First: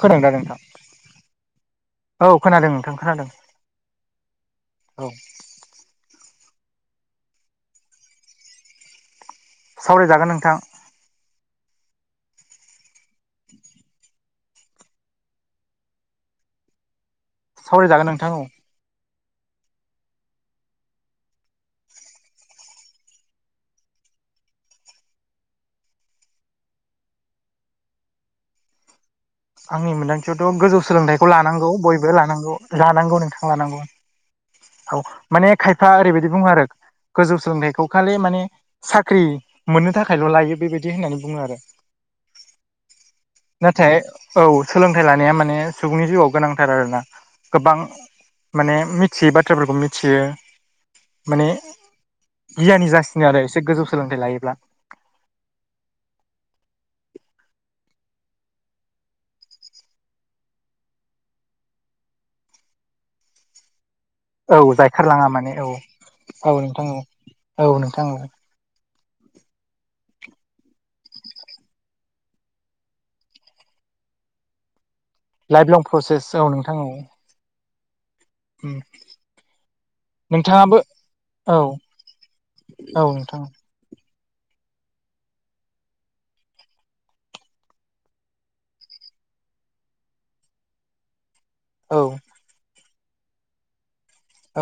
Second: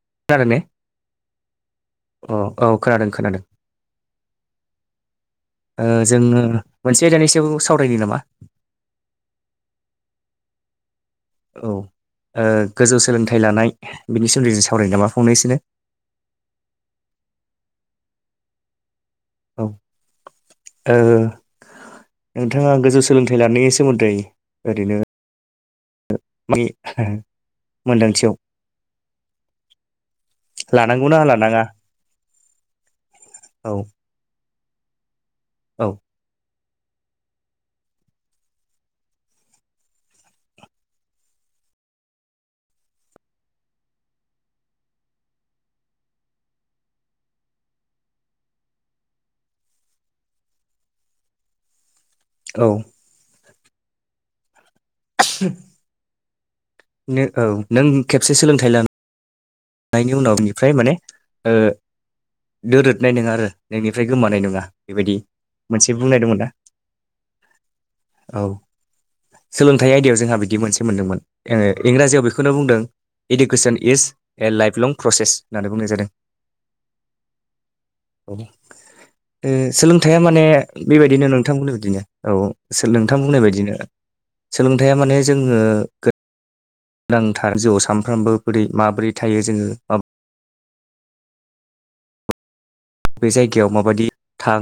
फोरों दा खोनादों ने नोंथां औ खोनादों नोंथां खोनादों औ ओ जोङो मोनसे आयदानि सायाव सावरायनो नामा सावरायजागोन नोंथां औ ओ गोजौ सोलोंथाइ लानाय बिनि सोमोन्दै जों सावराय नामांकन? फंनैसोनो सावरायजागोन नोंथां औ औ ओ नोंथाङा गोजौ सोलोंथाइ लानायनि सोमोन्दै ओरैनो [unintelligible] मोनदांथियाव आंनि मोन्दांथियावथ' गोजौ लानांगौना सोलोंथाइखौ लानाङा लानांगौ बयबो लानांगौ लानांगौ नोंथां औ लानांगौ। औ माने औ खायफा ओरैबायदि बुङो आरो गोजौ सोलोंथाइखौ खालि माने साख्रि मोननो थाखायल' लायो बेबायदि होननानै बुङो आरो [inaudible] नथाय औ सोलोंथाइ लानाया माने सुबुंनि जिउआव गोनांथार आरोना गोबां माने मिथियै बाथ्राफोरखौ मिथियो माने औ गियानि जासिनो आरो एसे गोजौ सोलोंथाइ लायोब्ला [inaudible] औ नों खेबसे सोलोंथाइ लानो नायनि उनाव बिनिफ्राय माने ओ दोरोदनाय नङा आरो नोंनिफ्राय गोमानाय औ नङा बेबायदि जायखारलाङा माने औ मोनसे बुंनाय दंमोन औ ना नोंथां औ औ नोंथां औ सोलोंथाइ आयदायाव जोंहा बिदि मोनसे मोनदोंमोन इंराजियाव बेखौनो बुंदों education is a life long process life होननानै लं बुंनाय जादों। प्रसेस औ नोंथां औ ओ उम सोलोंथाइया माने नोंथाङाबो बेबायदिनो औ नोंथां बुंनाय बादिनो औ सो नोंथां बुंनाय बायदिनो सोलोंथाइया माने जोङो गो नांथार जिउआव सानफ्रामबो बोरै माबोरै थायो जोङो बा औ बे जायगायाव माबायदि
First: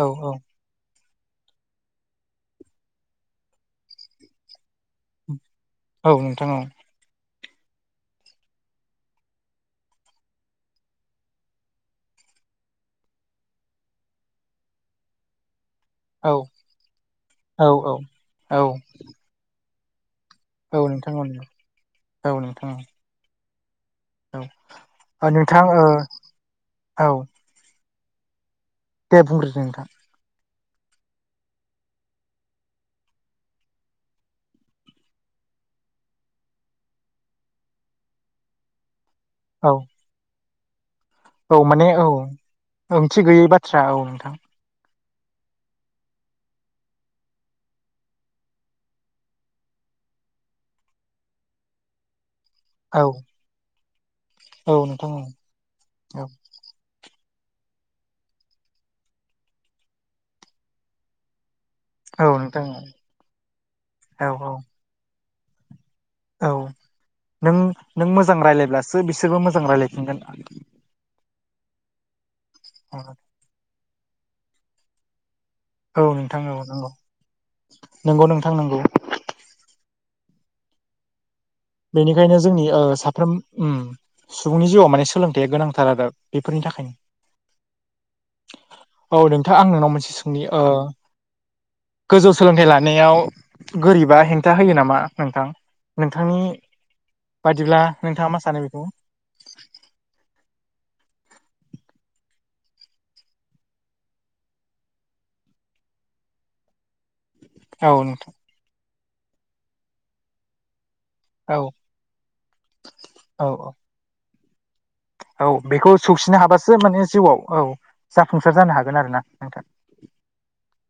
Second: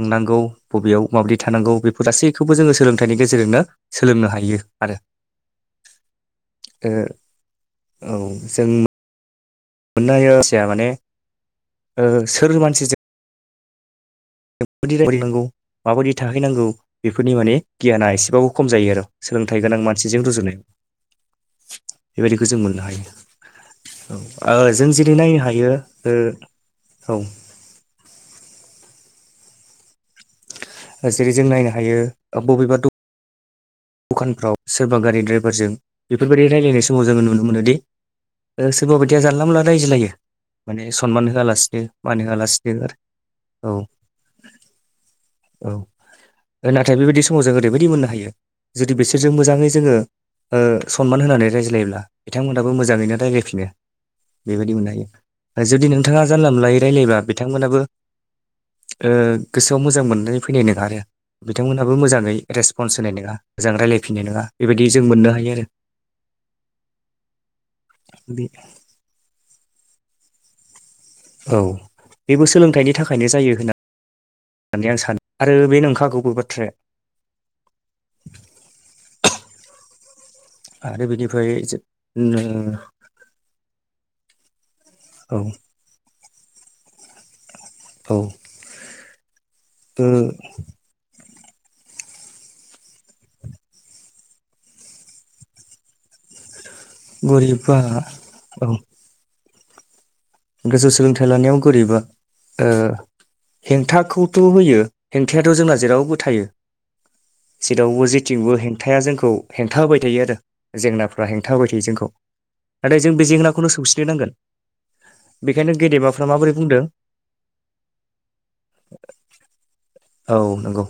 औ औ बबेयाव माबायदि थानांगौ बेफोर गासैखौबो जोङो सोलोंथाइनि गेजेरजोंनो सोलोंनो हायो आरो औ नोंथां औ औ जों मोननो हायो मानसिया माने सोर मानसि दि रायलायनांगौ माबायदि औ थाहैनांगौ बेफोरनि माने औ औ गियाना एसेबाबो औ खम जायो आरो सोलोंथाइ गोनां मानसिजों रुजुनाय औ नोंथां औ औ बेबायदिखौ जों नोंथां मोननो हायो। औ जों जेरै औ नायनो नोंथां हायो ओ औ दे बुंग्रो नोंथां जेरै जों नायनो हायो बबेबा द दखानफ्राव सोरबा गारि दड्राइभारजों बेफोरबायदि रायलायनाय समाव जोङो नुनो मोनोदि सोरबा बायदिया जानला मानला औ रायज्लायो माने सनमान औ होआलासिनो माने औ मान होआलासिनो ओंथि गैयै आरो औ बाथ्रा नोंथां औ नाथाय बेबायदि समाव जों ओरैबायदि मोननो हायो जुदि बिसोरजों मोजाङै जोङो सनमान होनानै रायज्लायोब्ला बिथांमोनहाबो औ मोजाङैनो रायज्लायफिनो बेबायदि औ मोननो नोंथां औ हायो जुदि नोंथाङा जानला मानलायै रायलायोबा बिथांमोनाबो ओ गोसोआव मोजां मोननानै फैनाय नोङा आरो बिथांमोनहाबो औ मोजाङै औ नोंथां रेसपन्स होनाय नोङा मोजां रायलायफिननाय औ नोङा औ बेबायदि जों मोननो हायो आरो औ नों नों मोजां बे रायलायब्लासो बिसोरबो मोजां रायज्लायफिनगोन औ बेबो सोलोंथाइनि औ थाखायनो जायो [inaudible] होननानै आं सानो आरो बे नंखागौबो नोंथां औ बाथ्राया नंगौ नंगौ नोंथां नंगौ आरो बिनिफ्राय बेनिखायनो जोंनि साफ्रोम सुबुंनि जिउआव माने ओ सोलोंथाइया गोनां आलादा बेफोरनि थाखायनो औ औ नोंथां आं नोंनाव मोनसे सोंनि गोजौ सोलोंथाइ लानायाव गोरिबा हेंथा होयो नामा नोंथां नोंथांनि गरिबा बादिब्ला नोंथाङा मा सानो औ बेखौ गोजौ सोलोंथाइ लानायाव गोरिबा ओ हेंथाखौथ' होयो हेंथायाथ' जोंना जेरावबो थायो औ जेरावबो नोंथां जेथिंबो हेंथाया जोंखौ हेंथा होबाय थायो आरो जेंनाफ्रा औ हेंथा होबाय थायो जोंखौ नाथाय जों बे औ जेंनाखौनो सौसिनो नांगोन औ बेखायनो बेखौ गेदेमाफ्रा सौसिनो माबोरै हाबासो बुंदों माने जिउआव औ जाफुंसार जानो हागोन आरो ना नोंथां। औ नंगौ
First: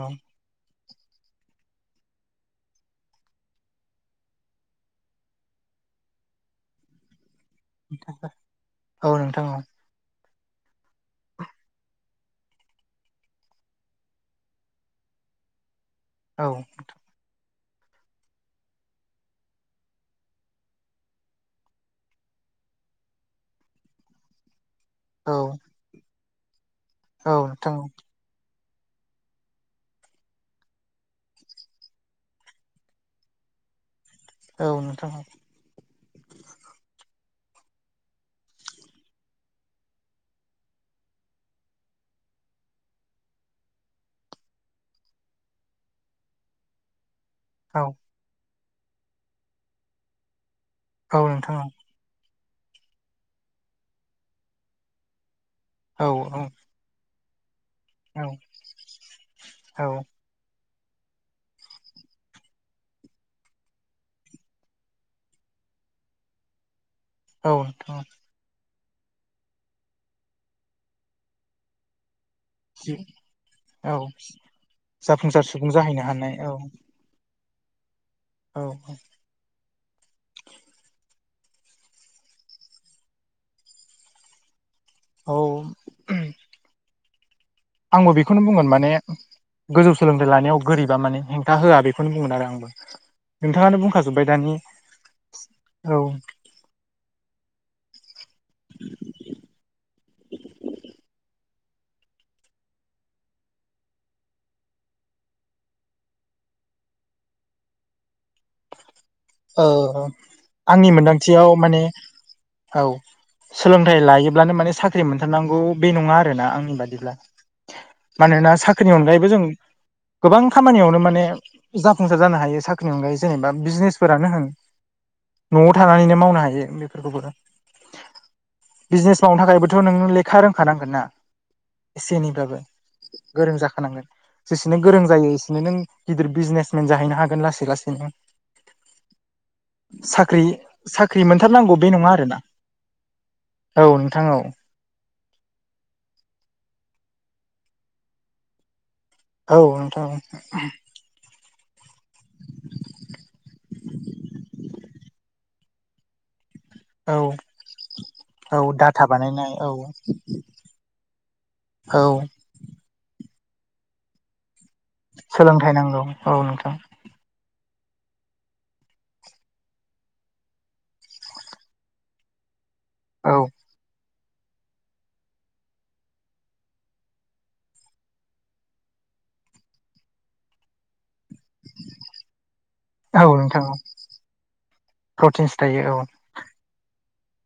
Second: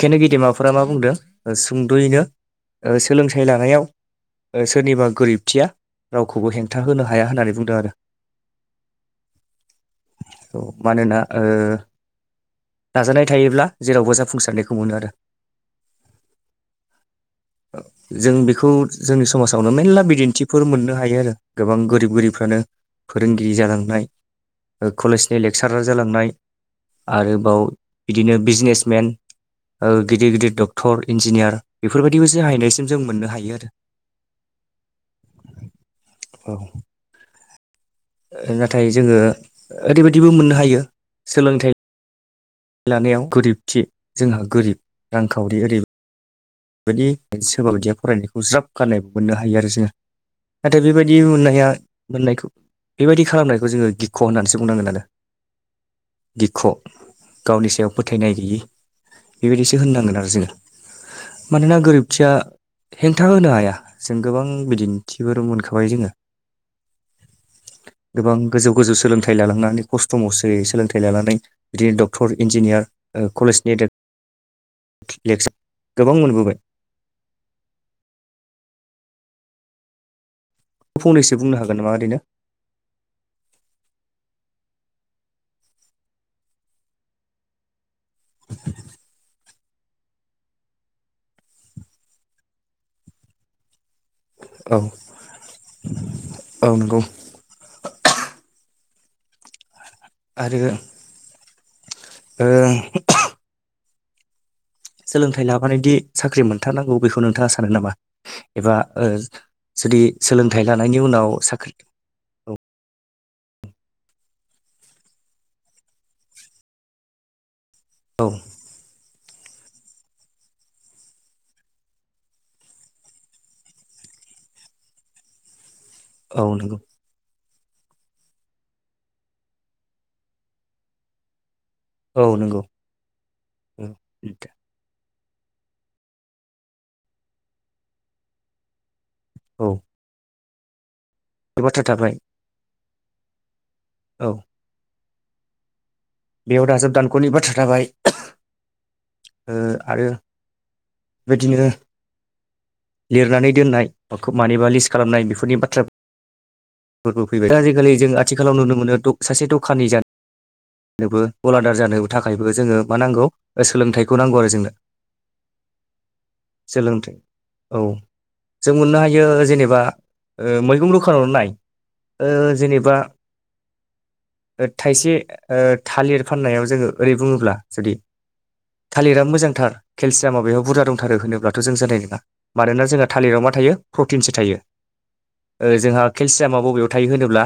औ गेदेमाफोर फोरा मा बुंदों सुंद'यैनो सोलोंथाइ लानायाव सोरनिबा गोरिबथिया रावखौबो हेंथा होनो हाया होननानै बुंदों आरो औ नोंथां औ औ मानोना ओ नाजानाय थायोब्ला जेरावबो जाफुंसारनायखौ मोनो आरो औ नोंथां [inaudible] जों बिखौ जोंनि समाजावनो मेरला बिदिन्थिफोर मोननो हायो आरो गोबां गोरिब गोरिबफ्रानो फोरोंगिरि जालांनाय ओ औ कलेजनि लेक्सारार जालांनाय औ आरोबाव नोंथां बिदिनो बिजनेसमेन ओ गिदिर गिदिर डक्टर इन्जिनियार बेफोर बायदिबो जाहैनायसिम जों मोननो हायो आरो। औ नोंथां औ औ ओ नाथाय जोङो ओरैबायदिबो मोननो हायो सोलोंथाइ लानायाव गोरिबथि जोंहा गोरिब रांखावरि ओरै बेबायदि सोरबा औ बायदिया फरायनायखौ ज्राब गारनायबो मोननो हायो आरो जोङो नाथाय बेबायदि औ नोंथां मोननाया मोननायखौ बेबायदि खालामनायखौ जोङो गिख' होननानैसो बुंनांगोन आरो औ औ गिख' गावनि सायाव फोथायनाय गैयि बेबायदिसो होननांगोन आरो जोङो मानोना गोरोनथिया हेंथा होनो हाया जों गोबां बिदिन्थिफोर मोनखाबाय जोङो औ गोबां गोजौ गोजौ सोलोंथाइ लालांनानै खस्थ' मस्थ'यै सोलोंथाइ लानानै बिदिनो डक क्टर इन्जिनियार ओ कलेजनि औ लेक जाफुंसार [inaudible] सा सुबुं जाहैनो गोबां हानाय मोनबो औ औ फंनैसो बुंनो हागोन ना ओरैनो औ [inaudible] आंबो बेखौनो बुंगोन माने गोजौ सोलोंथाइ लानायाव गोरिबा माने हेंथा होआ बेखौनो बुंगोन आरो आंबो नोंथाङानो बुंखाजोबबाय दानि औ औ औ नंगौ [inaudible] आरो ओ सोलोंथाइ लाबोनानोदि साख्रि मोनथारनांगौ बेखौ नोंथाङा सानो नामा एबा ओ जुदि सोलोंथाइ आंनि लानायनि उनाव मोन्दांथियाव साख्रि माने औ सोलोंथाइ लायोब्लानो माने साख्रि मोनथारनांगौ बे नङा आरोना आंनि बादिब्ला औ मानोना साख्रिनि अनगायैबो जों गोबां खामानियावनो माने जाफुंसार जानो हायो साख्रिनि अनगायै जेनेबा बिजनेस फोरानो होन न'आव थानानैनो औ मावनो हायो नंगौ बेफोरखौबो बिजनेस मावनो थाखायबोथ' नोंनो लेखा रोंखानांगोन ना एसे औ एनैब्लाबो नंगौ गोरों जाखानांगोन जेस सेनो गोरों जायो इसेनो नों गिदिर बिजनेसमेन जाहैनो हागोन लासै लासैनो औ साख्रि साख्रि मोनथारनांगौ बाथ्रा बे नङा थाबाय आरोना औ नोंथां औ बेयाव दाजाब दानख'नि बाथ्रा थाबाय ओ औ नोंथां आरो बेबायदिनो लिरनानै दोननाय मानिबा लिस्ट खालामनाय बेफोरनि बाथ्रा औ बो फैबाय दा आजिखालि जों आथिखालाव औ नुनो मोनो डाटा दख सासे बानायनाय औ दखानि जानो नोबो गलादार जानो औ थाखायबो जोङो मा नांगौ ओ सोलोंथाइखौ नांगौ आरो जोंनो। सोलोंथाइ नांगौ औ नोंथां सोलोंथाइ औ जों मोननो हायो जेनेबा ओ मैगं दखानावनो नाय ओ जेनेबा औ थाइसे ओ थालिर फाननायाव जोङो ओरै बुङोब्ला जुदि थालिरा मोजांथार केलसियामाव बेहाय बुरजा दंथारो होनोब्ला थ जों जानाय नङा मानोना जोंहा औ थालिराव मा नोंथां थायो औ प्रथिनसो थायो प्रटिन्स ओ थायो औ जोंहा केलसि सियामा बबेयाव थायो होनोब्ला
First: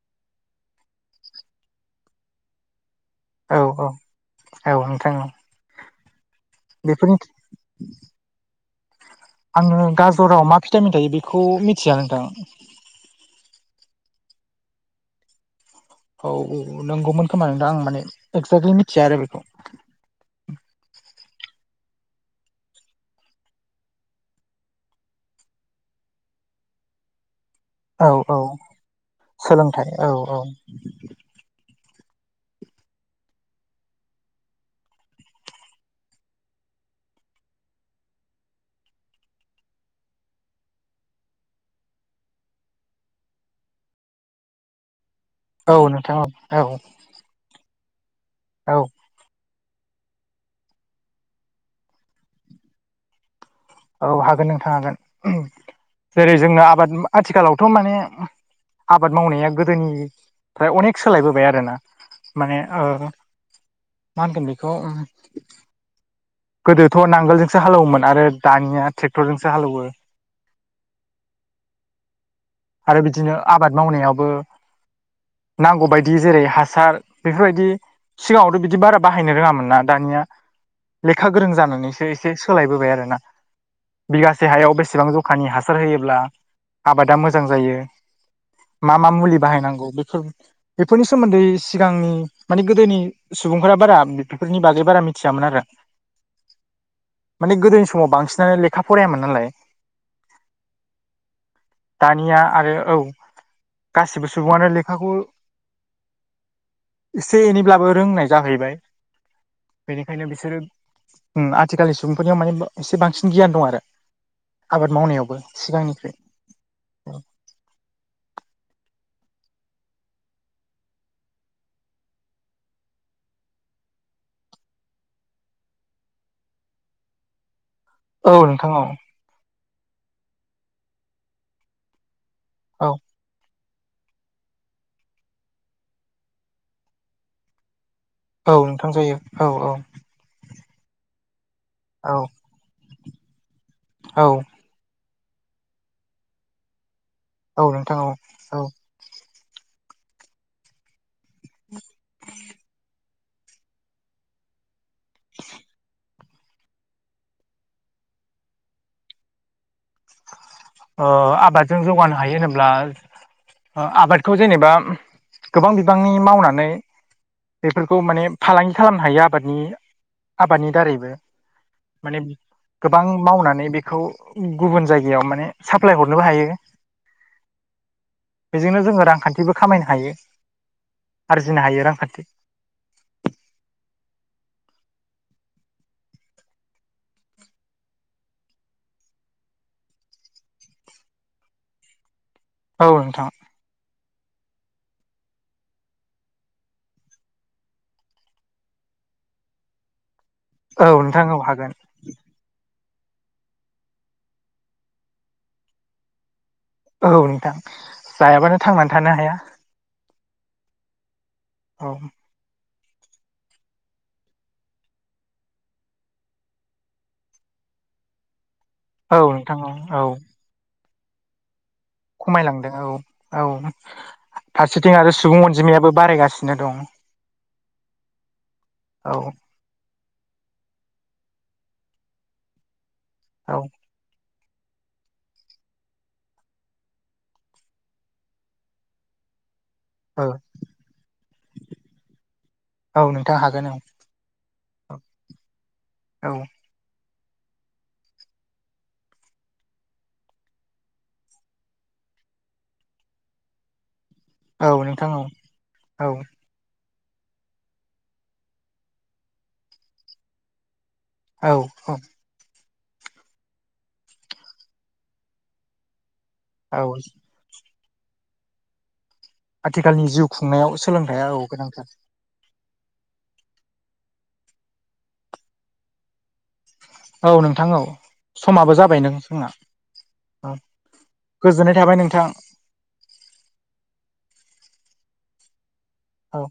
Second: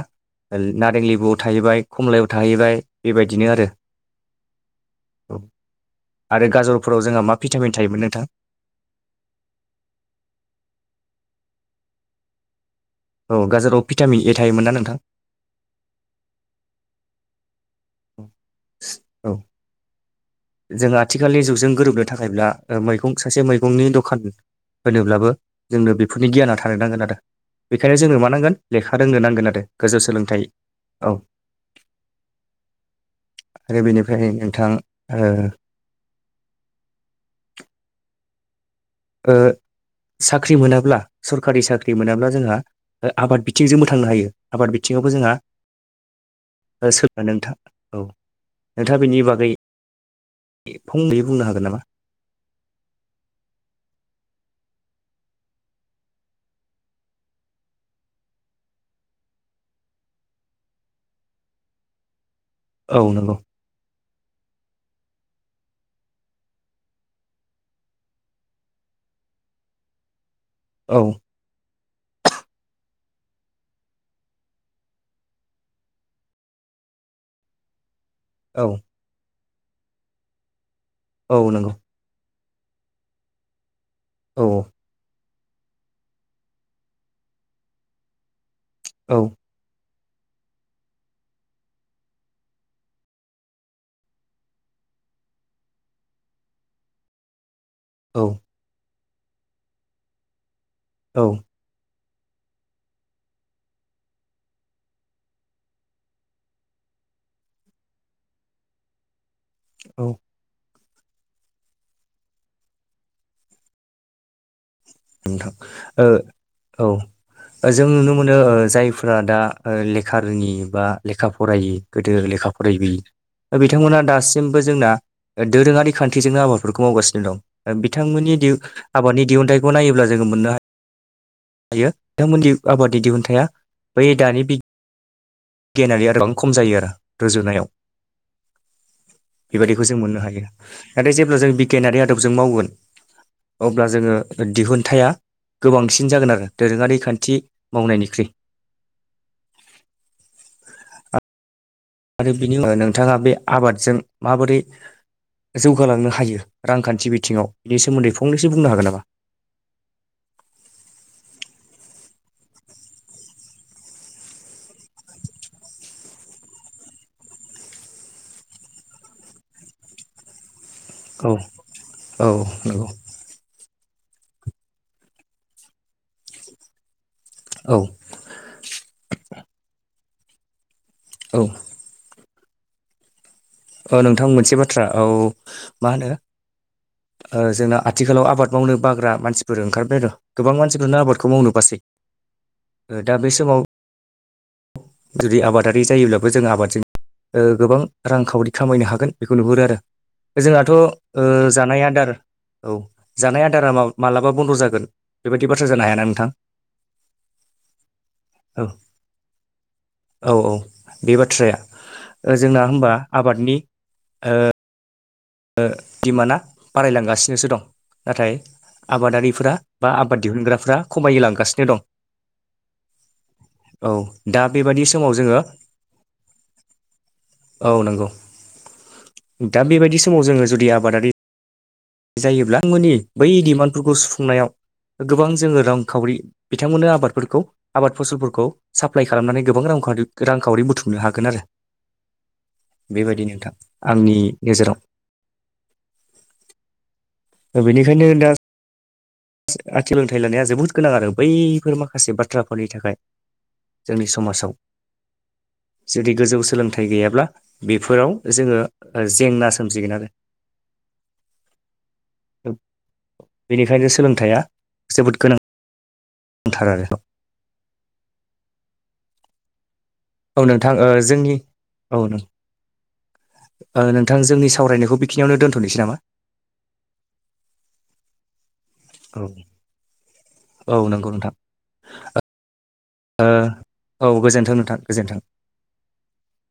नारें लेबुआव थाहैबाय खमलायाव थाहैबाय बेबायदिनो औ आरो औ औ नोंथां औ आरो गाजरफोराव बेफोरनि जोंहा मा भिटामिन थायोमोन नोंथां आङो गाजराव मा फिटामिन थायो बेखौ मिथिया नोंथां औ गाजाराव भिटामिन ए थायोमोन ना नोंथां औ औ नंगौमोन खोमा नोंदां आं माने एक्जेक्टलि मिथिया आरो औ बेखौ जों आथिखालनि जुगजों गोरोबनो थाखायब्ला मैगं सासे मैगंनि दखान होनोब्लाबो जोंनो बेफोरनि गियाना थानो नांगोन आरो बेखायनो औ जों औ रमानांगोन लेखा रोंनो नांगोन आरो सोलोंथाइ गोजौ औ औ सोलोंथाइ औ आरो बेनिफ्राय नोंथां ओ ओ साख्रि मोनाब्ला सरखारि साख्रि मोनाब्ला जोंहा ओ आबाद बिथिंजों थांनो हायो आबाद बिथिंआवबो जोंहा औ नोंथां औ सोलों नोंथां औ औ औ नोंथांआ बेनि बागै फंनैै बुंनो हागोन नामा औ हागोन नोंथां हागोन जेरै जोंनो आबाद आथिखालावथ' माने आबाद मावनाया गोदोनिफ्राय अनेक सोलायबोबाय आरोना माने ओ औ नंगौ मा होनगोन बेखौ गोदोथ' नांगोलजोंसो हालौवोमोन आरो दानिआ ट्रेक्टरजोंसो हालौवो औ आरो बिदिनो आबाद मावनायाबो नांगौबायदि जेरै हासार बेफोरबायदि सिगांआवथ' औ बिदि बारा बाहायनो रोंआमोन ना दानिआ लेखा औ गोरों नंगौ जानानैसो एसे एसे सोलायबोबाय आरोना औ बिगासे हायाव बेसेबां बेसेबां ज'खानि हासार होयोब्ला आबादा मोजां जायो मा मा औ मुलि बाहायनांगौ बेफोर बेफोरनि सोमोन्दै सिगांनि माने गोदोनि सुबुंफोरा बारा बेफोरनि बागै बारा मिथिआमोन आरो [inaudible] माने गोदोनि समाव औ बांसिनानो लेखा फरायामोन नालाय औ। दानिआ आरो औ गासिबो सुबुंआनो लेखाखौ एसे एनैब्लाबो रोंनाय जाहैबाय औ बेनिखायनो बिसोरो ओम आथिखालनि सुबुंफोरनिआव माने एसे बांसिन गियान दं आरो आबाद मावनायावबो सिगांनिख्रुइ औ जों नुनो मोनो ओ जायफोरा दा ओ लेखा रोङि बा लेखा फरायि गोदो लेखा फरायबोयै बिथांमोना दासिमबो जोंना दोरोंआरि खान्थिजोंनो आबादफोरखौ मावगासिनो दं ओ औ बिथांमोननि दिहुन नोंथां औ आबादनि दिहुनथाइखौ नायोब्ला जोङो मोननो हायो हायो बिथांमोननि औ आबादनि दिहुनथाइआ बै दानि बिगियानारि आदबा खम जायो आरो रुजुनायाव औ नोंथां जायो औ औ बेबादिखौ जों मोननो हायो नाथाय जेब्ला जों बिगियान आरि औ आदबजों मावगोन अब्ला जोङो औ दिहुनथाइआ गोबांसिन जागोन आरो दोरोंआरि खान्थि औ नोंथां औ मावनायनिख्रुइ औ [inaudible] आरो बिनि उनाव नोंथांआ बे आबादजों माबोरै जौगालांनो हायो रांखान्थि बिथिंआव बिनि सोमोन्दै फंनैसो बुंनो हागोन नामा ओ आबादजों जौगानो हायो होनोब्ला ओ आबादखौ जेनोबा गोबां बिबांनि मावनानै बेफोरखौ माने फालांगि खालामनो हायो आबादनि आबादनि दारैबो औ माने औ नंगौ गोबां मावनानै बेखौ गुबुन जायगायाव माने साप्लाय हरनोबो हायो औ बेजोंनो जोङो रांखान्थिबो खामायनो हायो औ आरजिनो हायो रांखान्थि ओ नोंथां मोनसे बाथ्रा औ मा होनो ओ जोंना आथिखालाव आबाद मावनो बाग्रा मानसिफोर ओंखारबाय आरो गोबां मानसिफोरानो आबादखौ मावनो बासै औ दा नोंथां बे समाव जुदि आबादारि जायोब्लाबो जोङो आबादजों ओ गोबां रांखावरि खामायनो हागोन बेखौ नुहुरो आरो जोंहाथ' ओ औ नोंथां औ हागोन जानाय आदार औ जानाय आदारा मालाबा बन्द' जागोन बेबादि बाथ्रा जानो हायाना नोंथां? औ नोंथां जायाबानो औ थांनानै थानो हाया औ औ बे बाथ्राया औ। जोंना होनबा आबादनि ओ डिमान्डआ बारायलांगासिनोसो दं नाथाय। औ आबादारिफोरा नोंथां औ बा औ आबाद दिहुनग्राफ्रा खमाय लांगासिनो दं। खमायलांदों औ औ दा बेबायदि फारसेथिं समाव आरो जोङो सुबुं अनजिमायाबो बारायगासिनो दं। औ नंगौ। औ। दा बेबायदि समाव जोङो जुदि आबादारि जायोब्ला नोंथांमोननि बै औ डिमान्डफोरखौ सुफुंनायाव गोबां जोङो रांखावरि। बिथांमोननो आबादफोरखौ आबाद फसलफोरखौ साप्लाइ खालामनानै गोबां रांखान्थि औ रांखावरि बुथुमनो हागोन आरो औ बेबायदि नोंथां हागोन आंनि गेजेराव औ। बेनिखायनो दा आथिखाल सोलोंथाइ लानाया जोबोद गोनां आरो बैफोर माखासे बाथ्राफोरनि थाखाय जोंनि समाजाव औ नोंथां औ औ जुदि गोजौ सोलों थाइ गैयाब्ला बेफोराव जोङो जेंना सोमजिगोन आरो औ औ बेनिखायनो सोलोंथाइया जोबोद गोनांथार औ आरो औ आथिखालनि जुग औ नोंथां ओ जोंनि औ नों नोंथां जोंनि सावरायनायखौ बेखिनियावनो दोनथ'नोसै नामा औ नोंथां औ समाबो जा जाबाय नों औ सोंना औ नंगौ गोजोननाय थाबाय नोंथां। ओ औ गोजोन्थों नोंथां गोजोन्थों औ।